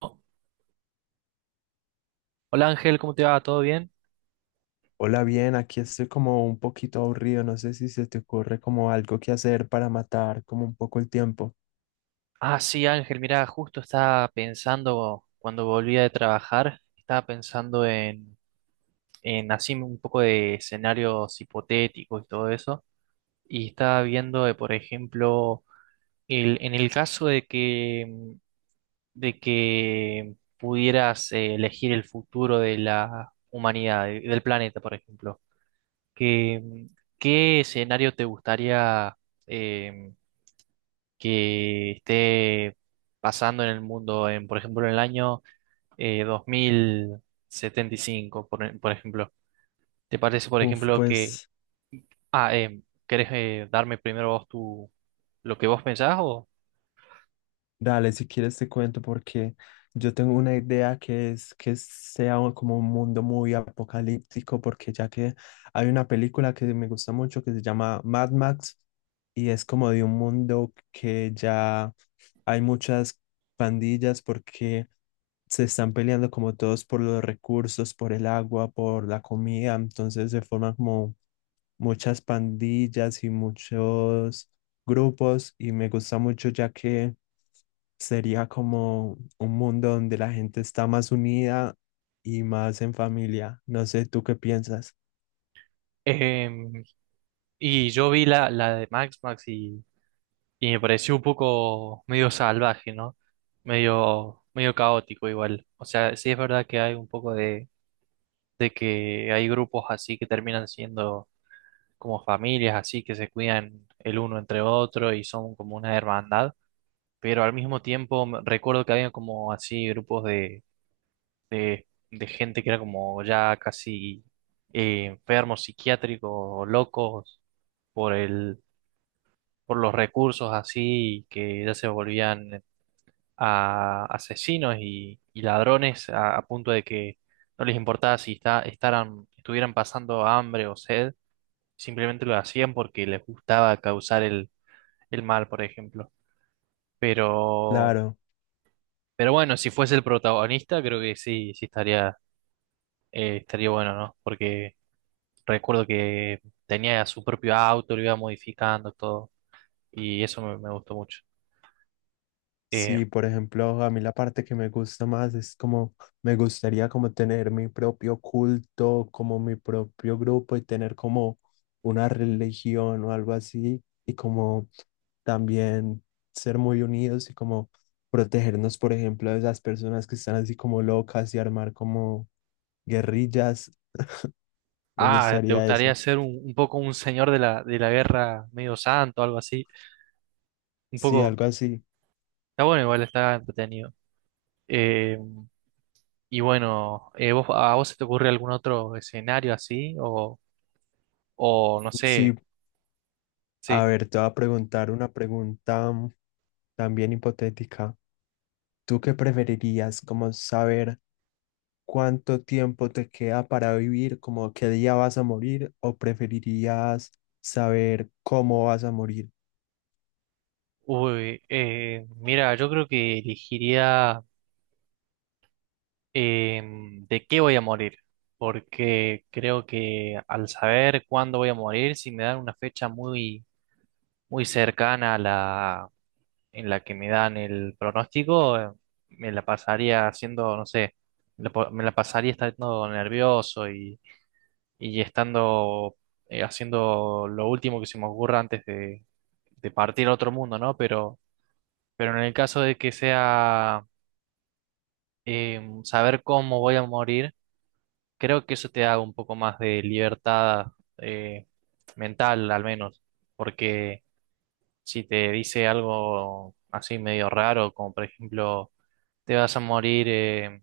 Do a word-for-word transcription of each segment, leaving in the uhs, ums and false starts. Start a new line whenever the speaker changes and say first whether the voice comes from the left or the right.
right: Hola Ángel, ¿cómo te va? ¿Todo bien?
left: Hola, bien, aquí estoy como un poquito aburrido. No sé si se te ocurre como algo que hacer para matar como un poco el tiempo.
right: Ah, sí, Ángel, mira, justo estaba pensando cuando volvía de trabajar, estaba pensando en, en así un poco de escenarios hipotéticos y todo eso, y estaba viendo, eh, por ejemplo, el, en el caso de que, de que pudieras eh, elegir el futuro de la humanidad, eh, del planeta, por ejemplo, que, ¿qué escenario te gustaría? Eh, que esté pasando en el mundo en, por ejemplo, en el año eh, dos mil setenta y cinco por, por ejemplo. ¿Te parece, por
left: Uf,
right: ejemplo, que...
left: pues.
right: Ah, em, ¿querés eh, darme primero vos tu, lo que vos pensás o...?
left: Dale, si quieres te cuento porque yo tengo una idea que es que sea un- como un mundo muy apocalíptico, porque ya que hay una película que me gusta mucho que se llama Mad Max y es como de un mundo que ya hay muchas pandillas porque se están peleando como todos por los recursos, por el agua, por la comida. Entonces se forman como muchas pandillas y muchos grupos, y me gusta mucho ya que sería como un mundo donde la gente está más unida y más en familia. No sé, ¿tú qué piensas?
right: Em, y yo vi la, la de Max Max y, y me pareció un poco medio salvaje, ¿no? Medio, medio caótico igual. O sea, sí es verdad que hay un poco de, de que hay grupos así que terminan siendo como familias así que se cuidan el uno entre otro y son como una hermandad, pero al mismo tiempo me- recuerdo que había como así grupos de, de, de gente que era como ya casi eh, enfermos, psiquiátricos o locos por el, por los recursos así y que ya se volvían a asesinos y, y ladrones a, a punto de que no les importaba si está, estaran, estuvieran pasando hambre o sed, simplemente lo hacían porque les gustaba causar el, el mal, por ejemplo. Pero,
left: Claro.
right: pero bueno, si fuese el protagonista, creo que sí, sí estaría, eh, estaría bueno, ¿no? Porque recuerdo que tenía su propio auto, lo iba modificando todo, y eso me, me gustó mucho. Eh,
left: Sí, por ejemplo, a mí la parte que me gusta más es como me gustaría como tener mi propio culto, como mi propio grupo, y tener como una religión o algo así, y como también ser muy unidos y como protegernos, por ejemplo, de esas personas que están así como locas, y armar como guerrillas. Me
right: ah, ¿te
left: gustaría
right: gustaría
left: eso.
right: ser un, un poco un señor de la, de la guerra medio santo, algo así? Un
left: Sí,
right: poco,
left: algo así.
right: está bueno, igual está entretenido. Eh, y bueno, eh, ¿vos, a vos se te ocurre algún otro escenario así? O, o no
left: Sí,
right: sé.
left: a
right: Sí,
left: ver, te voy a preguntar una pregunta mm, también hipotética. ¿Tú qué preferirías? ¿Como saber cuánto tiempo te queda para vivir, como qué día vas a morir, o preferirías saber cómo vas a morir?
right: uy, eh, mira, yo creo que elegiría em, de qué voy a morir, porque creo que al saber cuándo voy a morir, si me dan una fecha muy, muy cercana a la en la que me dan el pronóstico, eh, me la pasaría haciendo, no sé, la po- me la pasaría estando nervioso y, y estando eh, haciendo lo último que se me ocurra antes de, de partir a otro mundo, ¿no? Pero, pero en el caso de que sea em, saber cómo voy a morir, creo que eso te da un poco más de libertad eh, mental, al menos, porque si te dice algo así medio raro, como por ejemplo, te vas a morir eh,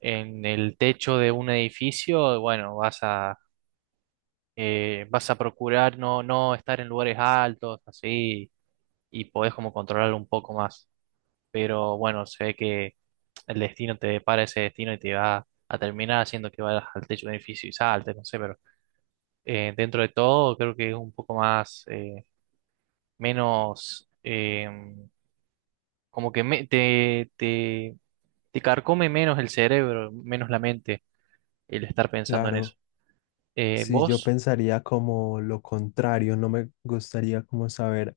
right: en el techo de un edificio, bueno, vas a, eh, vas a procurar no, no estar en lugares altos, así, y podés como controlar un poco más. Pero bueno, se ve que el destino te depara ese destino y te va a terminar haciendo que vayas al techo de un edificio y saltes, no sé, pero eh, dentro de todo creo que es un poco más, eh, menos, eh, como que me- te, te, te carcome menos el cerebro, menos la mente el estar pensando en eso.
left: Claro,
right: Eh,
left: si yo
right: vos,
left: pensaría como lo contrario, no me gustaría como saber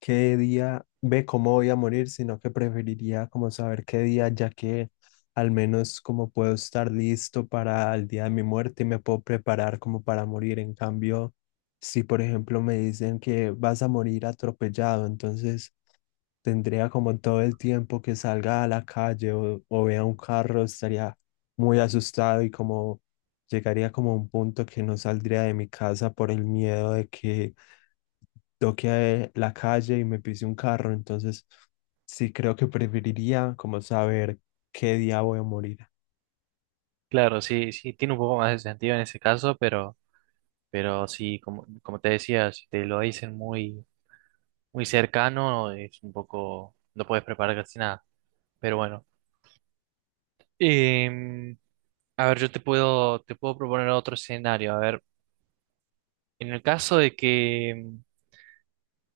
left: qué día ve cómo voy a morir, sino que preferiría como saber qué día, ya que al menos como puedo estar listo para el día de mi muerte y me puedo preparar como para morir. En cambio, si por ejemplo me dicen que vas a morir atropellado, entonces tendría como todo el tiempo que salga a la calle o, o vea un carro, estaría muy asustado y como llegaría como a un punto que no saldría de mi casa por el miedo de que toqué la calle y me pise un carro. Entonces sí creo que preferiría como saber qué día voy a morir.
right: claro, sí, sí, tiene un poco más de sentido en ese caso, pero, pero sí, como, como te decía, si te lo dicen muy muy cercano, es un poco, no puedes preparar casi nada, pero bueno. Em, a ver, yo te puedo, te puedo proponer otro escenario. A ver, en el caso de que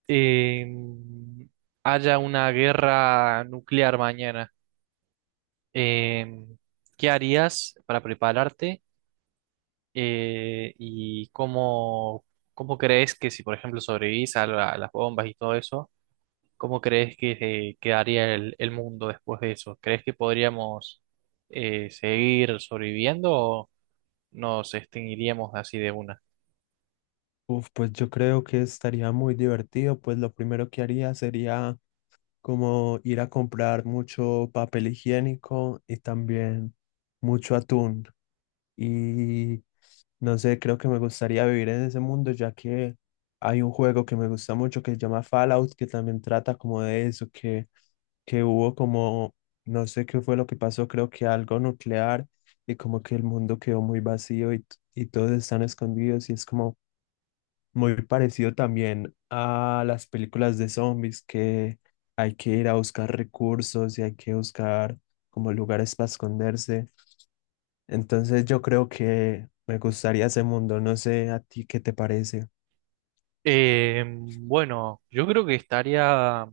right: em, haya una guerra nuclear mañana, em, ¿qué harías para prepararte? Eh, ¿y cómo, cómo crees que si, por ejemplo, sobrevivís a la- a las bombas y todo eso? ¿Cómo crees que se quedaría el, el mundo después de eso? ¿Crees que podríamos eh, seguir sobreviviendo o nos extinguiríamos así de una?
left: Uf, pues yo creo que estaría muy divertido. Pues lo primero que haría sería como ir a comprar mucho papel higiénico y también mucho atún. Y no sé, creo que me gustaría vivir en ese mundo, ya que hay un juego que me gusta mucho que se llama Fallout, que también trata como de eso, que, que hubo como, no sé qué fue lo que pasó, creo que algo nuclear, y como que el mundo quedó muy vacío y, t- y todos están escondidos y es como muy parecido también a las películas de zombies, que hay que ir a buscar recursos y hay que buscar como lugares para esconderse. Entonces yo creo que me gustaría ese mundo, no sé a ti qué te parece.
right: Eh, bueno, yo creo que estaría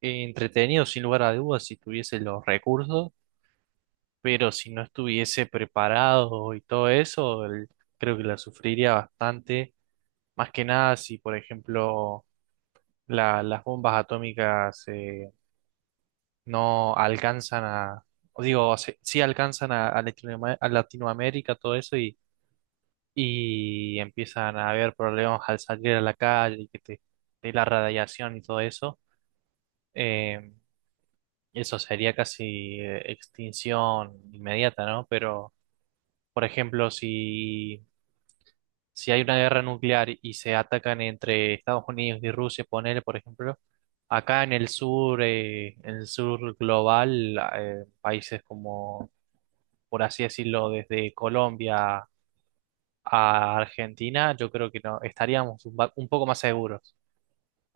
right: eh, entretenido sin lugar a dudas si tuviese los recursos, pero si no estuviese preparado y todo eso, el- creo que la sufriría bastante. Más que nada si, por ejemplo, la- las bombas atómicas eh, no alcanzan a, o digo, sí, sí alcanzan a, a Latinoam- a Latinoamérica, todo eso, y, y empiezan a haber problemas al salir a la calle, y que te, de la radiación y todo eso. Eh, eso sería casi eh, extinción inmediata, ¿no? Pero, por ejemplo, si, si hay una guerra nuclear y se atacan entre Estados Unidos y Rusia, ponele, por ejemplo, acá en el sur, eh, en el sur global, eh, países como por así decirlo, desde Colombia a Argentina, yo creo que no, estaríamos un, ba- un poco más seguros,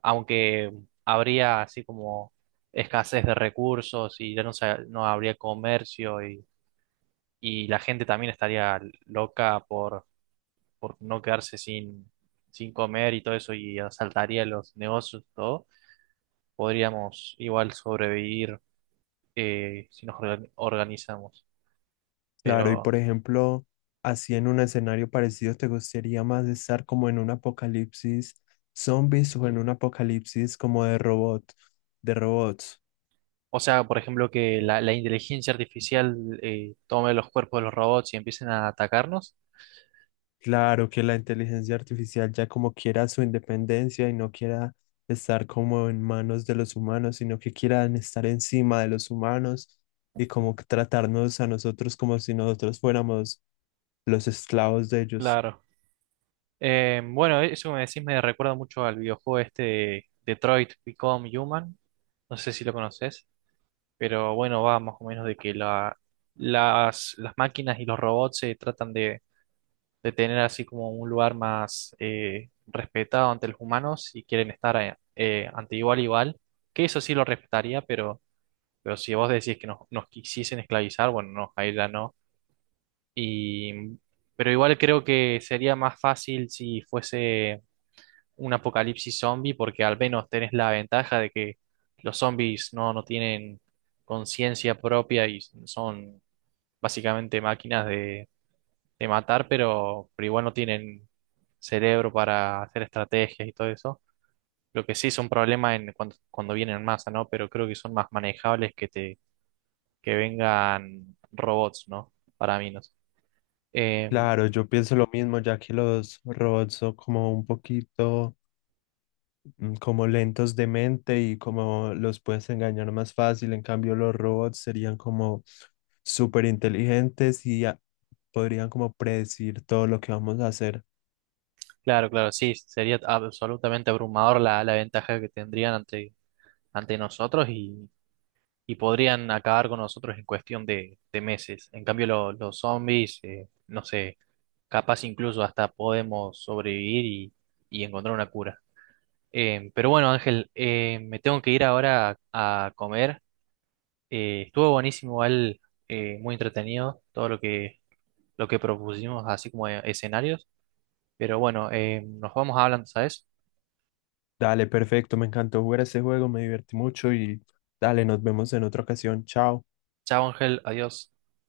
right: aunque habría así como escasez de recursos y ya no, se- no habría comercio y, y la gente también estaría loca por, por no quedarse sin, sin comer y todo eso y asaltaría los negocios, todo, podríamos igual sobrevivir eh, si nos organ- organizamos,
left: Claro, y
right: pero...
left: por ejemplo, así en un escenario parecido, ¿te gustaría más estar como en un apocalipsis zombies o en un apocalipsis como de robot, de robots?
right: O sea, por ejemplo, que la, la inteligencia artificial eh, tome los cuerpos de los robots y empiecen a atacarnos.
left: Claro, que la inteligencia artificial ya como quiera su independencia y no quiera estar como en manos de los humanos, sino que quieran estar encima de los humanos, y como que tratarnos a nosotros como si nosotros fuéramos los esclavos de ellos.
right: Claro. Eh, bueno, eso que me decís me recuerda mucho al videojuego este de Detroit Become Human. No sé si lo conoces, pero bueno, va más o menos de que la, las, las máquinas y los robots se tratan de, de tener así como un lugar más eh, respetado ante los humanos y quieren estar eh, eh, ante igual igual, que eso sí lo respetaría, pero Pero si vos decís que nos, nos quisiesen esclavizar, bueno, no, ahí ya no. Y, pero igual creo que sería más fácil si fuese un apocalipsis zombie, porque al menos tenés la ventaja de que los zombies no, no tienen conciencia propia y son básicamente máquinas de, de matar, pero, pero igual no tienen cerebro para hacer estrategias y todo eso. Lo que sí es un problema en cuando, cuando vienen en masa, ¿no? Pero creo que son más manejables que te que vengan robots, ¿no? Para minos. Eh,
left: Claro, yo pienso lo mismo, ya que los robots son como un poquito mm, como lentos de mente y como los puedes engañar más fácil. En cambio, los robots serían como súper inteligentes y a- podrían como predecir todo lo que vamos a hacer.
right: claro, claro, sí, sería absolutamente abrumador la, la ventaja que tendrían ante, ante nosotros y, y podrían acabar con nosotros en cuestión de, de meses. En cambio, lo- los zombies, eh, no sé, capaz incluso hasta podemos sobrevivir y, y encontrar una cura. Eh, pero bueno, Ángel, eh, me tengo que ir ahora a, a comer. Eh, estuvo buenísimo, igual, eh, muy entretenido todo lo que lo que propusimos, así como eh, escenarios. Pero bueno, eh, nos vamos hablando, ¿sabes?
left: Dale, perfecto, me encantó jugar ese juego, me divertí mucho y dale, nos vemos en otra ocasión. Chao.
right: Chao, Ángel, adiós.